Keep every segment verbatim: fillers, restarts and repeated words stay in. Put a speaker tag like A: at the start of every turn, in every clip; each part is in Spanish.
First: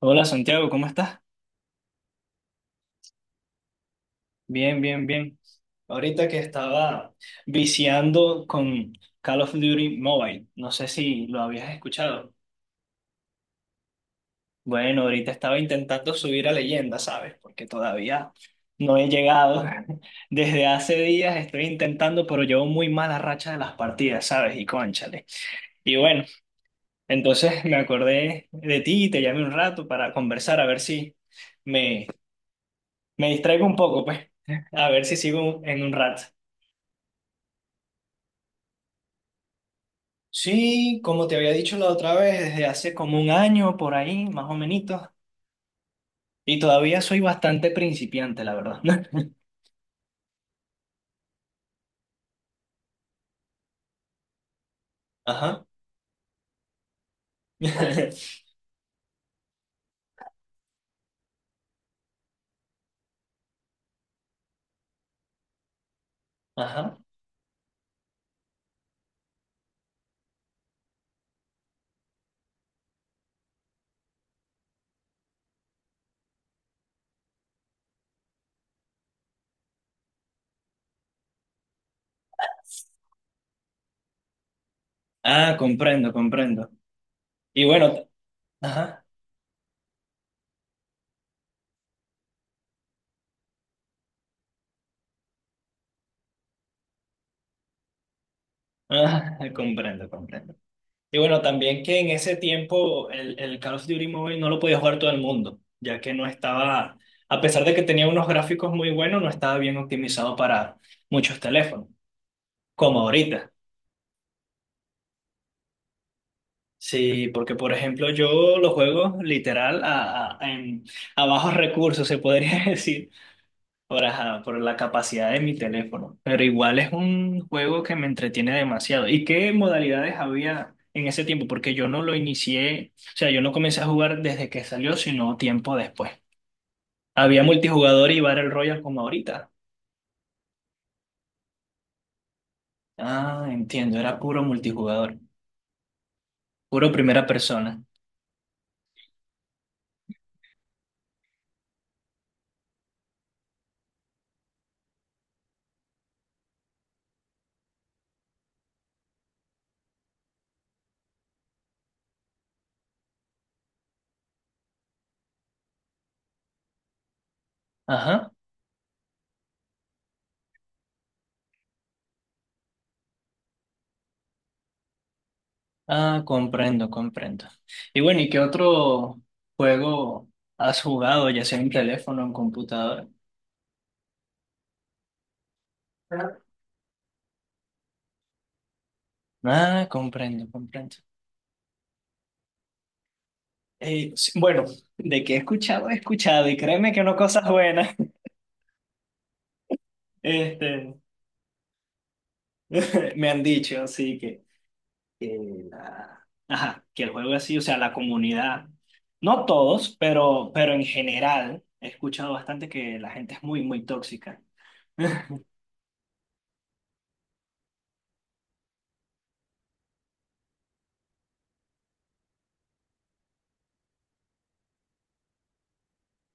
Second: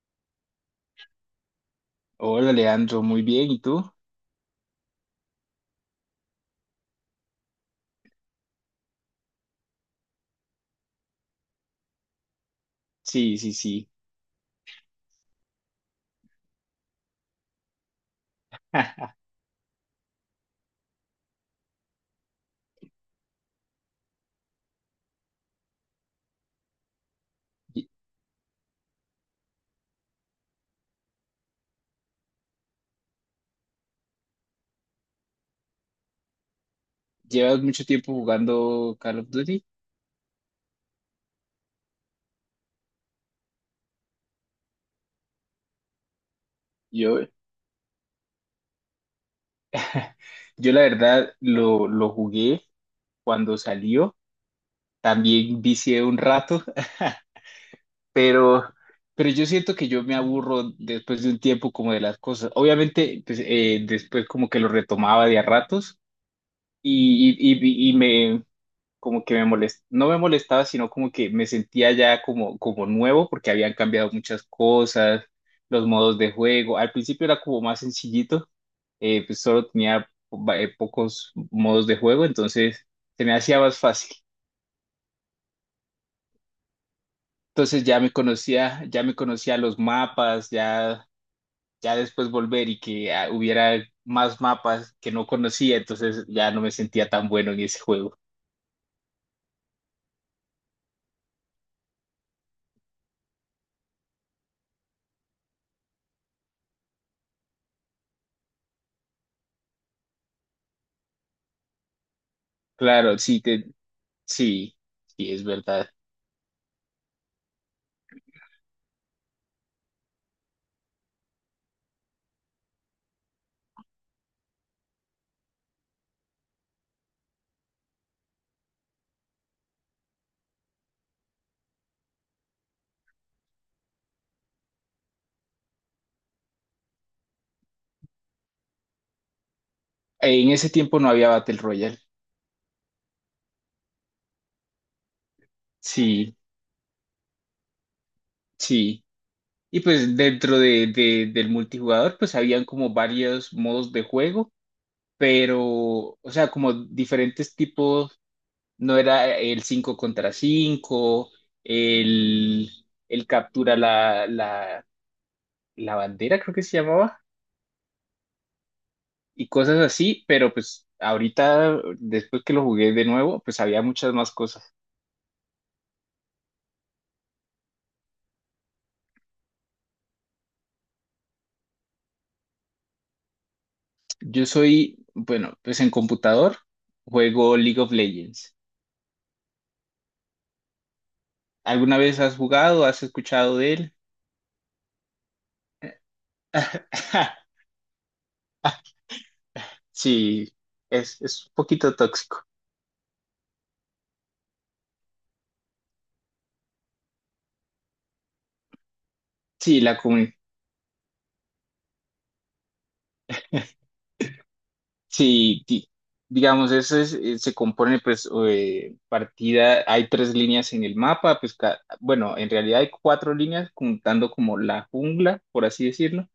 A: Hola Santiago, ¿cómo estás?
B: Hola, Leandro, muy bien. ¿Y tú?
A: Bien, bien, bien. Ahorita que estaba viciando con Call of Duty Mobile, no sé si lo habías escuchado.
B: Sí, sí, sí.
A: Bueno, ahorita estaba intentando subir a leyenda, ¿sabes? Porque todavía no he llegado. Desde hace días estoy intentando, pero llevo muy mala racha de las partidas, ¿sabes? Y cónchale. Y bueno, entonces me
B: Lle-
A: acordé de ti y te llamé un rato para conversar, a ver si me, me distraigo un poco, pues. A ver si sigo en un rato.
B: ¿Llevas mucho tiempo jugando Call of Duty?
A: Sí, como te había dicho la otra vez, desde hace como un año por ahí, más o menos, y todavía soy
B: Yo,
A: bastante principiante, la verdad.
B: yo la verdad lo, lo jugué cuando salió. También
A: Ajá.
B: vicié un rato, pero, pero yo siento que yo me aburro después de un tiempo como de las cosas. Obviamente, pues, eh, después como que lo retomaba de a ratos
A: Ajá.
B: y, y, y, y me, como que me molest, no me molestaba, sino como que me sentía ya como, como nuevo porque habían cambiado muchas cosas, los modos de juego. Al principio era como más sencillito, eh, pues solo tenía va- eh, pocos modos de juego, entonces se me hacía más fácil.
A: Ah, comprendo, comprendo. Y
B: Entonces
A: bueno,
B: ya
A: t-
B: me conocía, ya
A: ajá.
B: me conocía los mapas, ya, ya después volver y que ah, hubiera más mapas que no conocía, entonces ya no me sentía tan bueno en ese juego.
A: Ah, comprendo, comprendo. Y bueno, también que en ese tiempo el, el Call of Duty Mobile no lo podía jugar todo el mundo, ya que no estaba, a pesar de que tenía unos gráficos muy buenos, no estaba bien optimizado para muchos teléfonos, como
B: Claro, sí,
A: ahorita.
B: te, sí, sí, es verdad.
A: Sí, porque por ejemplo yo los juego literal a, a- en, a bajos recursos, se podría decir, por, ajá, por la capacidad de mi teléfono. Pero igual es un juego que me entretiene demasiado. ¿Y qué modalidades había en ese tiempo? Porque yo no lo inicié, o sea, yo no comencé a jugar desde que salió, sino tiempo después. Había multijugador y Battle Royale como ahorita.
B: En ese tiempo no había Battle Royale.
A: Ah, entiendo, era puro multijugador,
B: Sí,
A: puro primera persona.
B: sí. Y pues dentro de, de- del multijugador, pues habían como varios modos de juego, pero, o sea, como diferentes tipos, no era el cinco contra cinco el, el captura la, la, la bandera, creo que se llamaba,
A: Ajá.
B: y cosas así, pero pues ahorita, después que lo jugué de nuevo, pues había muchas más cosas.
A: Ah, comprendo, comprendo. Y bueno, ¿y qué otro juego has jugado, ya sea en teléfono o en computadora?
B: Yo soy, bueno, pues en computador juego League of Legends.
A: Ah, comprendo, comprendo.
B: ¿Alguna vez has jugado? ¿Has escuchado de él?
A: Eh, sí, bueno, de que he escuchado, he escuchado, y créeme que no cosas buenas,
B: Sí,
A: este,
B: es, es un poquito tóxico.
A: me han dicho, así que, que la- ajá, que el juego así, o sea, la comunidad, no
B: Sí,
A: todos,
B: la comunidad.
A: pero, pero en general, he escuchado bastante que la gente es muy, muy tóxica.
B: Sí, di- digamos, eso es, eh, se compone, pues, eh, partida, hay tres líneas en el mapa, pues, ca- bueno, en realidad hay cuatro líneas, contando como la jungla, por así decirlo,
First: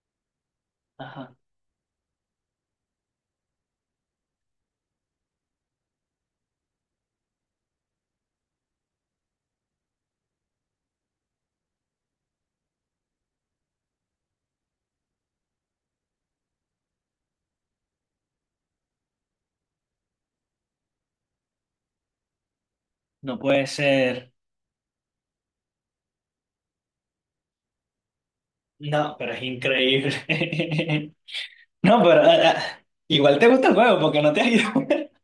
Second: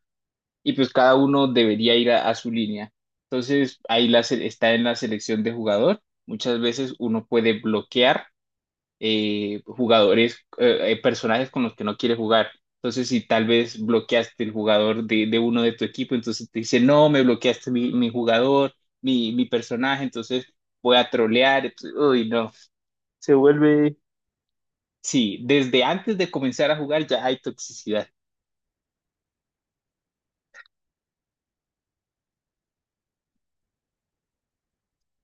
B: y pues cada
A: Ajá,
B: uno debería ir a, a su línea. Entonces, ahí la se- está en la selección de jugador. Muchas veces uno puede bloquear eh, jugadores, eh, eh, personajes con los que no quiere jugar. Entonces, si tal vez bloqueaste el jugador de, de uno de tu equipo, entonces te dice, no, me bloqueaste mi, mi jugador, mi, mi personaje, entonces voy a trolear. Entonces, uy, no. Se
A: no puede
B: vuelve...
A: ser.
B: Sí, desde antes de comenzar a jugar ya hay toxicidad.
A: No, pero es increíble. No, pero ah, ah, igual te gusta el juego porque no te has ido.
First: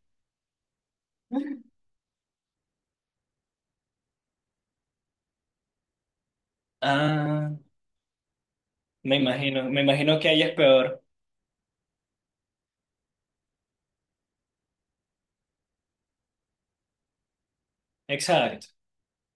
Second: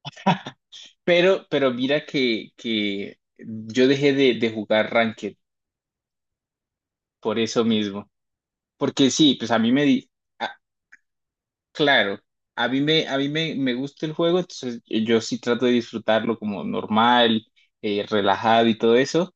B: Pero, pero mira que, que yo dejé de, de jugar Ranked por
A: Ah,
B: eso mismo. Porque
A: me
B: sí, pues a
A: imagino,
B: mí
A: me
B: me, di-
A: imagino que ahí es
B: a,
A: peor.
B: claro, a mí me, a mí me, me gusta el juego, entonces eh, yo sí trato de disfrutarlo como normal, eh,
A: Exacto,
B: relajado y todo eso,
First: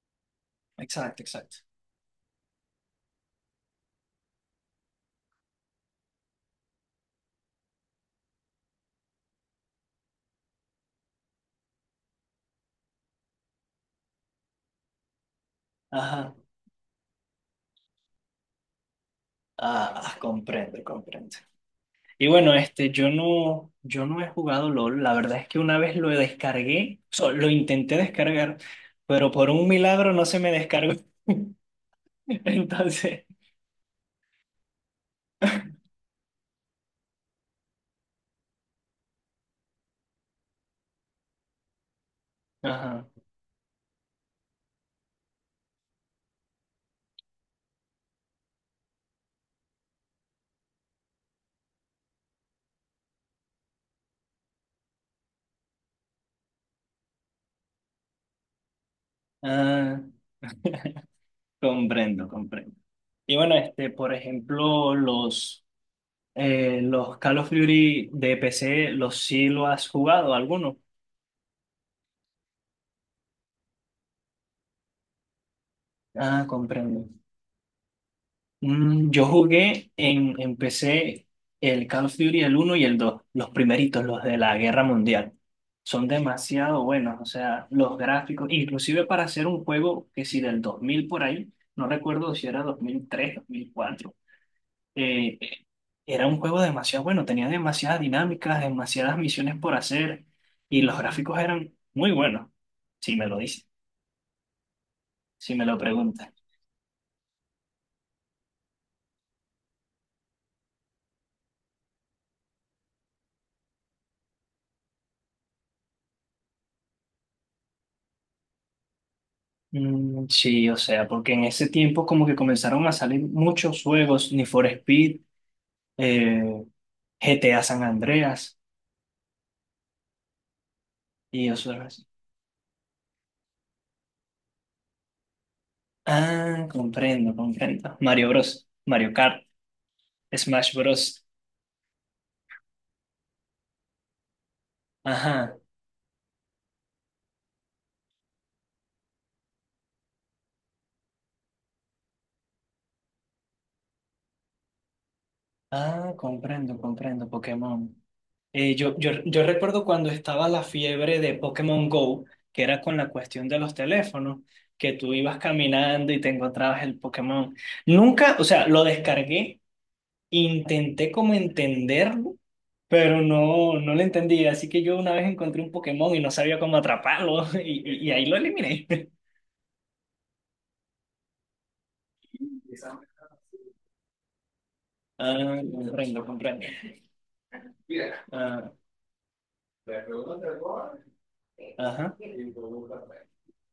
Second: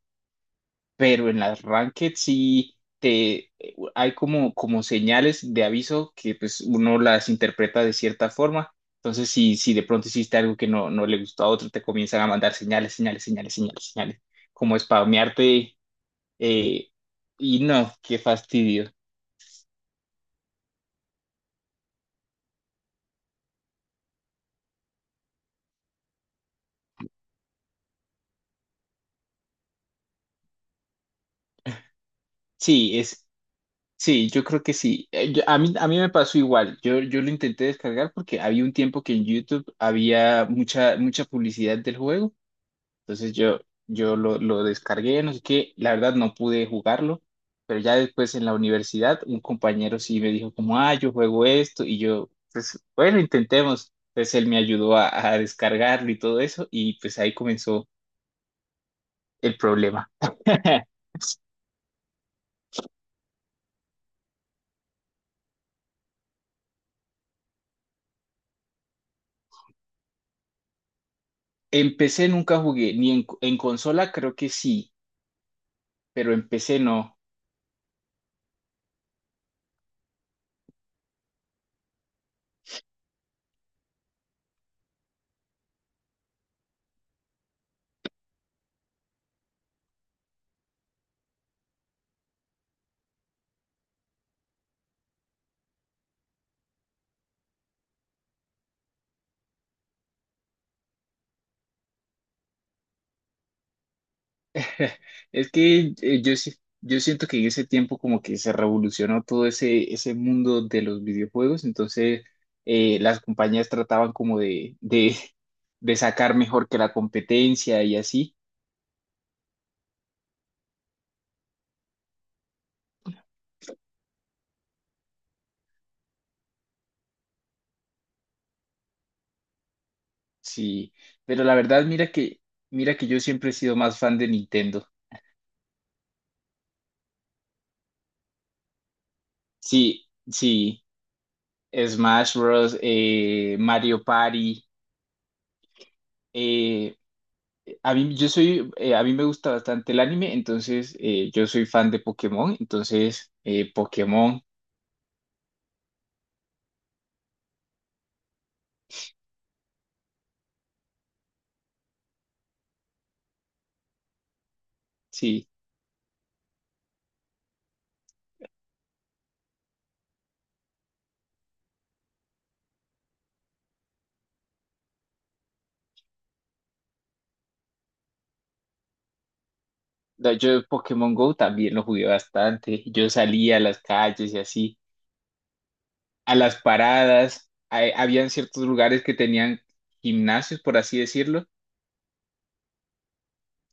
A: exacto,
B: pero en
A: exacto.
B: las ranked sí te, hay como, como señales de aviso que pues uno las interpreta de cierta forma, entonces si, si de pronto hiciste algo que no, no le gustó a otro, te comienzan a mandar señales, señales, señales, señales, señales, como spamearte
A: Ajá.
B: eh, y no, qué fastidio.
A: Ah, ah, comprendo, comprendo. Y bueno, este, yo no, yo no he jugado LOL. La verdad es que una vez lo descargué, o sea, lo intenté descargar, pero por un milagro no se me descargó.
B: Sí, es...
A: Entonces,
B: Sí, yo creo que sí. Eh, yo- a mí, a mí me pasó igual. Yo, yo lo intenté descargar porque había un tiempo que en YouTube había mucha, mucha publicidad del juego.
A: ajá.
B: Entonces yo, yo lo, lo descargué, no sé qué. La verdad no pude jugarlo, pero ya después en la universidad un compañero sí me dijo como, ah, yo juego esto. Y yo, pues bueno, intentemos. Entonces él me ayudó a, a descargarlo y todo eso y pues ahí comenzó el
A: Ah,
B: problema.
A: comprendo, comprendo. Y bueno, este, por ejemplo, los, eh, los Call of Duty de P C, ¿los sí lo has jugado alguno?
B: Empecé, nunca jugué, ni en, en consola creo que sí, pero
A: Ah,
B: empecé
A: comprendo.
B: no.
A: Mm, yo jugué en, en P C el Call of Duty, el uno y el dos los primeritos, los de la Guerra Mundial. Son demasiado buenos, o sea, los gráficos, inclusive para hacer un juego que si del dos mil por ahí, no recuerdo si era dos dos mil tres dos mil cuatro eh, era un juego demasiado bueno, tenía demasiadas dinámicas, demasiadas misiones por hacer y los gráficos eran muy buenos, si me lo dicen,
B: Es
A: si me lo
B: que eh,
A: preguntan.
B: yo, sí- yo siento que en ese tiempo como que se revolucionó todo ese, ese mundo de los videojuegos, entonces eh, las compañías trataban como de, de, de sacar mejor que la competencia y así,
A: Mm, sí, o sea, porque en ese tiempo como que comenzaron a salir muchos juegos, Need for Speed, eh, G T A San Andreas
B: sí, pero
A: y
B: la verdad
A: otros.
B: mira que, mira que yo siempre he sido más fan de Nintendo,
A: Ah, comprendo, comprendo. Mario Bros, Mario Kart,
B: sí,
A: Smash
B: sí,
A: Bros.
B: Smash Bros., eh, Mario Party,
A: Ajá.
B: eh, a mí, yo soy, eh, a mí me gusta bastante el anime, entonces eh, yo soy fan de Pokémon, entonces eh, Pokémon,
A: Ah, comprendo, comprendo, Pokémon. Eh, yo, yo, yo recuerdo cuando estaba la fiebre de Pokémon Go, que era con la cuestión de los teléfonos, que tú ibas
B: sí.
A: caminando y te encontrabas el Pokémon. Nunca, o sea, lo descargué, intenté como entenderlo, pero no, no lo entendí. Así que yo una vez encontré un Pokémon y no sabía cómo atraparlo y, y- y ahí lo eliminé.
B: No, yo Pokémon Go también lo jugué bastante, yo salía a las calles y así,
A: Ah, comprendo,
B: a las
A: comprendo.
B: paradas, hay- habían ciertos
A: Ah,
B: lugares que tenían gimnasios, por así decirlo,
A: ajá.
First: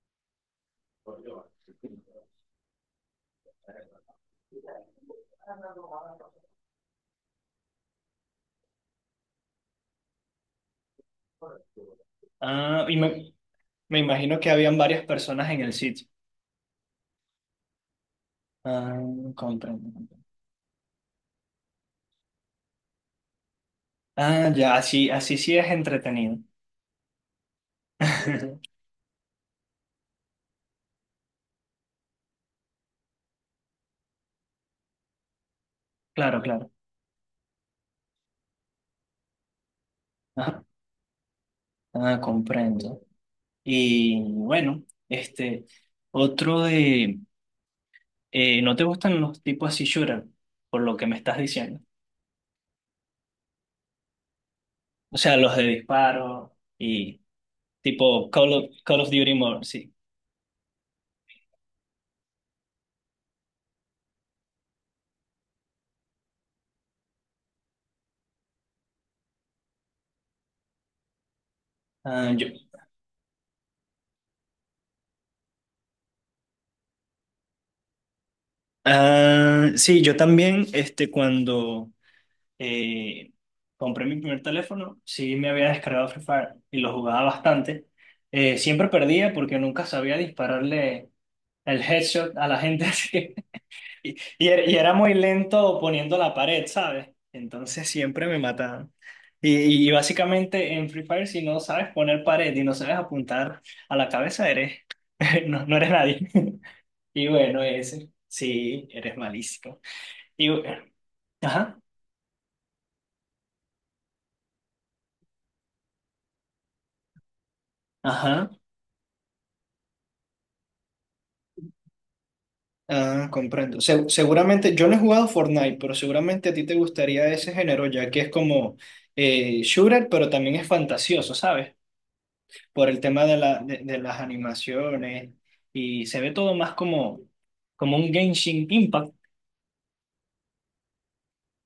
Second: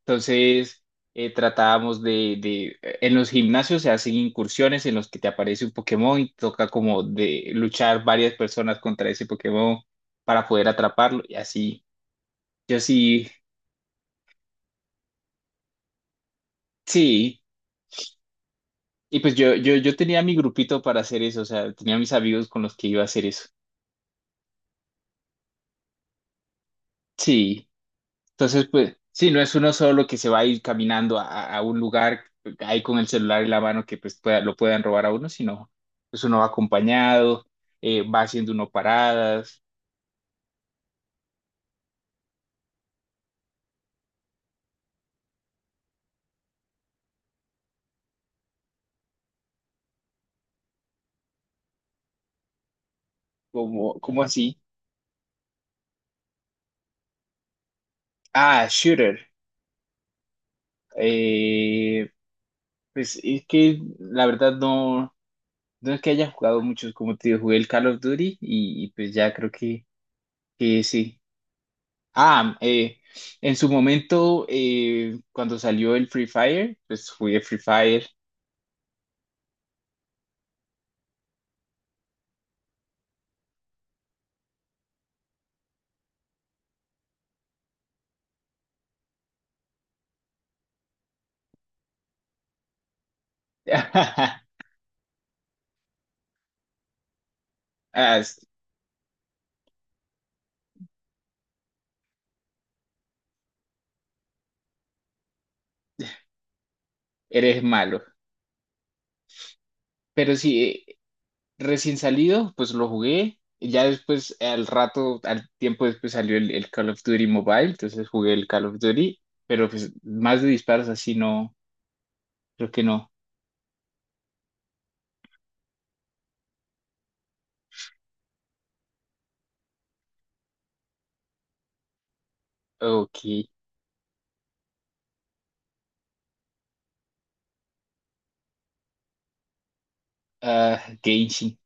B: entonces eh, tratábamos de, de, eh, en los gimnasios se hacen incursiones en los que te aparece un Pokémon y toca como de luchar varias personas contra ese Pokémon para poder atraparlo y así. Yo
A: Ah, y
B: sí,
A: me, me imagino que habían varias personas en el sitio.
B: sí.
A: Ah,
B: Y pues yo, yo,
A: comprendo.
B: yo tenía mi grupito para hacer eso, o sea, tenía mis amigos con los que iba a hacer eso.
A: Ah, ya, así, así sí es entretenido.
B: Sí. Entonces, pues, sí, no es uno solo que se va a ir caminando a, a- a un lugar ahí con el celular en la mano que pues pueda- lo puedan robar a uno, sino pues uno
A: Claro,
B: va
A: claro.
B: acompañado, eh, va haciendo uno paradas,
A: Ajá. Ah, comprendo. Y bueno, este, otro de, eh, ¿no te gustan los tipos así shooter? Por lo que me estás diciendo.
B: como, como así.
A: O sea, los de disparo y tipo Call of,
B: Ah,
A: Call of
B: shooter.
A: Duty Mobile, sí.
B: Eh, pues es que la verdad no, no es que haya jugado muchos, como te digo, jugué el Call of Duty y, y pues ya creo que, que sí.
A: Ah, yo.
B: Ah, eh, en su momento, eh, cuando salió el Free Fire, pues jugué Free Fire.
A: Ah, sí, yo también, este, cuando eh, compré mi primer teléfono, sí me había descargado Free Fire y lo jugaba bastante. Eh, siempre perdía porque nunca sabía dispararle el headshot a la gente así. Y, y era y era muy lento poniendo la pared, ¿sabes? Entonces
B: Ah,
A: siempre me
B: sí,
A: mataban. Y, y básicamente en Free Fire, si no sabes poner pared y no sabes apuntar a la cabeza, eres, no, no eres nadie. Y bueno,
B: eres malo.
A: ese, sí, eres malísimo.
B: Pero
A: Y, bu-
B: sí, eh,
A: ajá,
B: recién salido, pues lo jugué. Y ya después, al rato, al tiempo después salió el, el Call of Duty Mobile, entonces jugué el
A: ajá.
B: Call of Duty, pero pues más de disparos así no, creo que no.
A: Ah, comprendo. Se- seguramente, yo no he jugado Fortnite, pero seguramente a ti te gustaría ese género, ya que es como eh, shooter, pero también es fantasioso, ¿sabes? Por el
B: Ok.
A: tema de, la, de, de las animaciones y se ve todo más como, como un Genshin Impact.
B: Ah, Genshin.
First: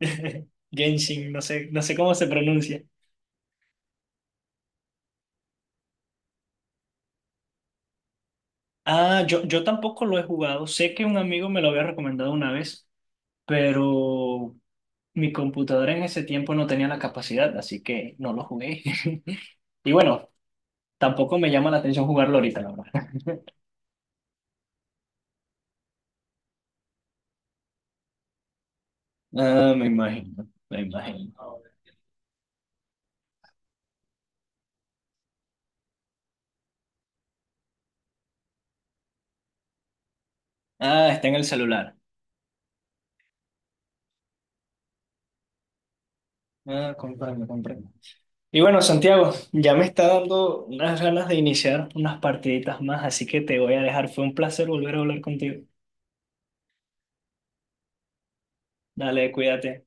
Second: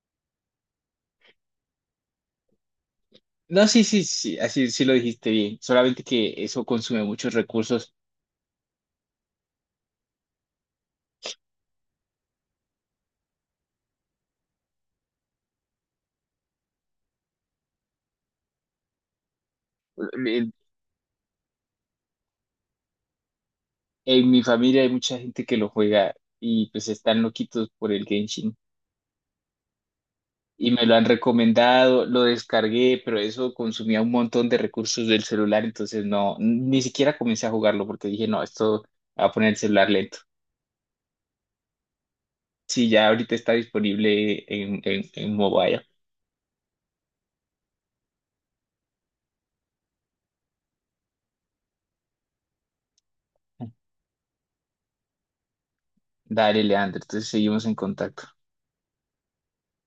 A: Genshin, no sé, no sé cómo se pronuncia.
B: No, sí, sí, sí, así sí lo dijiste bien. Solamente que eso consume muchos recursos.
A: Ah, yo, yo tampoco lo he jugado. Sé que un amigo me lo había recomendado una vez, pero mi computadora en ese tiempo no tenía la capacidad, así que no lo jugué. Y bueno, tampoco me llama la atención jugarlo ahorita, la verdad.
B: En mi familia hay mucha gente que lo juega y pues están loquitos por el Genshin.
A: Ah, me imagino,
B: Y
A: me
B: me lo han
A: imagino.
B: recomendado, lo descargué, pero eso consumía un montón de recursos del celular, entonces no, ni siquiera comencé a jugarlo porque dije, no, esto va a poner el celular lento.
A: Ah, está en el celular.
B: Sí, ya ahorita está disponible en, en, en mobile.
A: Ah, comprendo, comprendo. Y bueno, Santiago, ya me está dando unas ganas de iniciar unas partiditas más, así que te voy a dejar. Fue un placer volver a hablar contigo.
B: Dale, Leandro, entonces seguimos en contacto.
A: Dale, cuídate.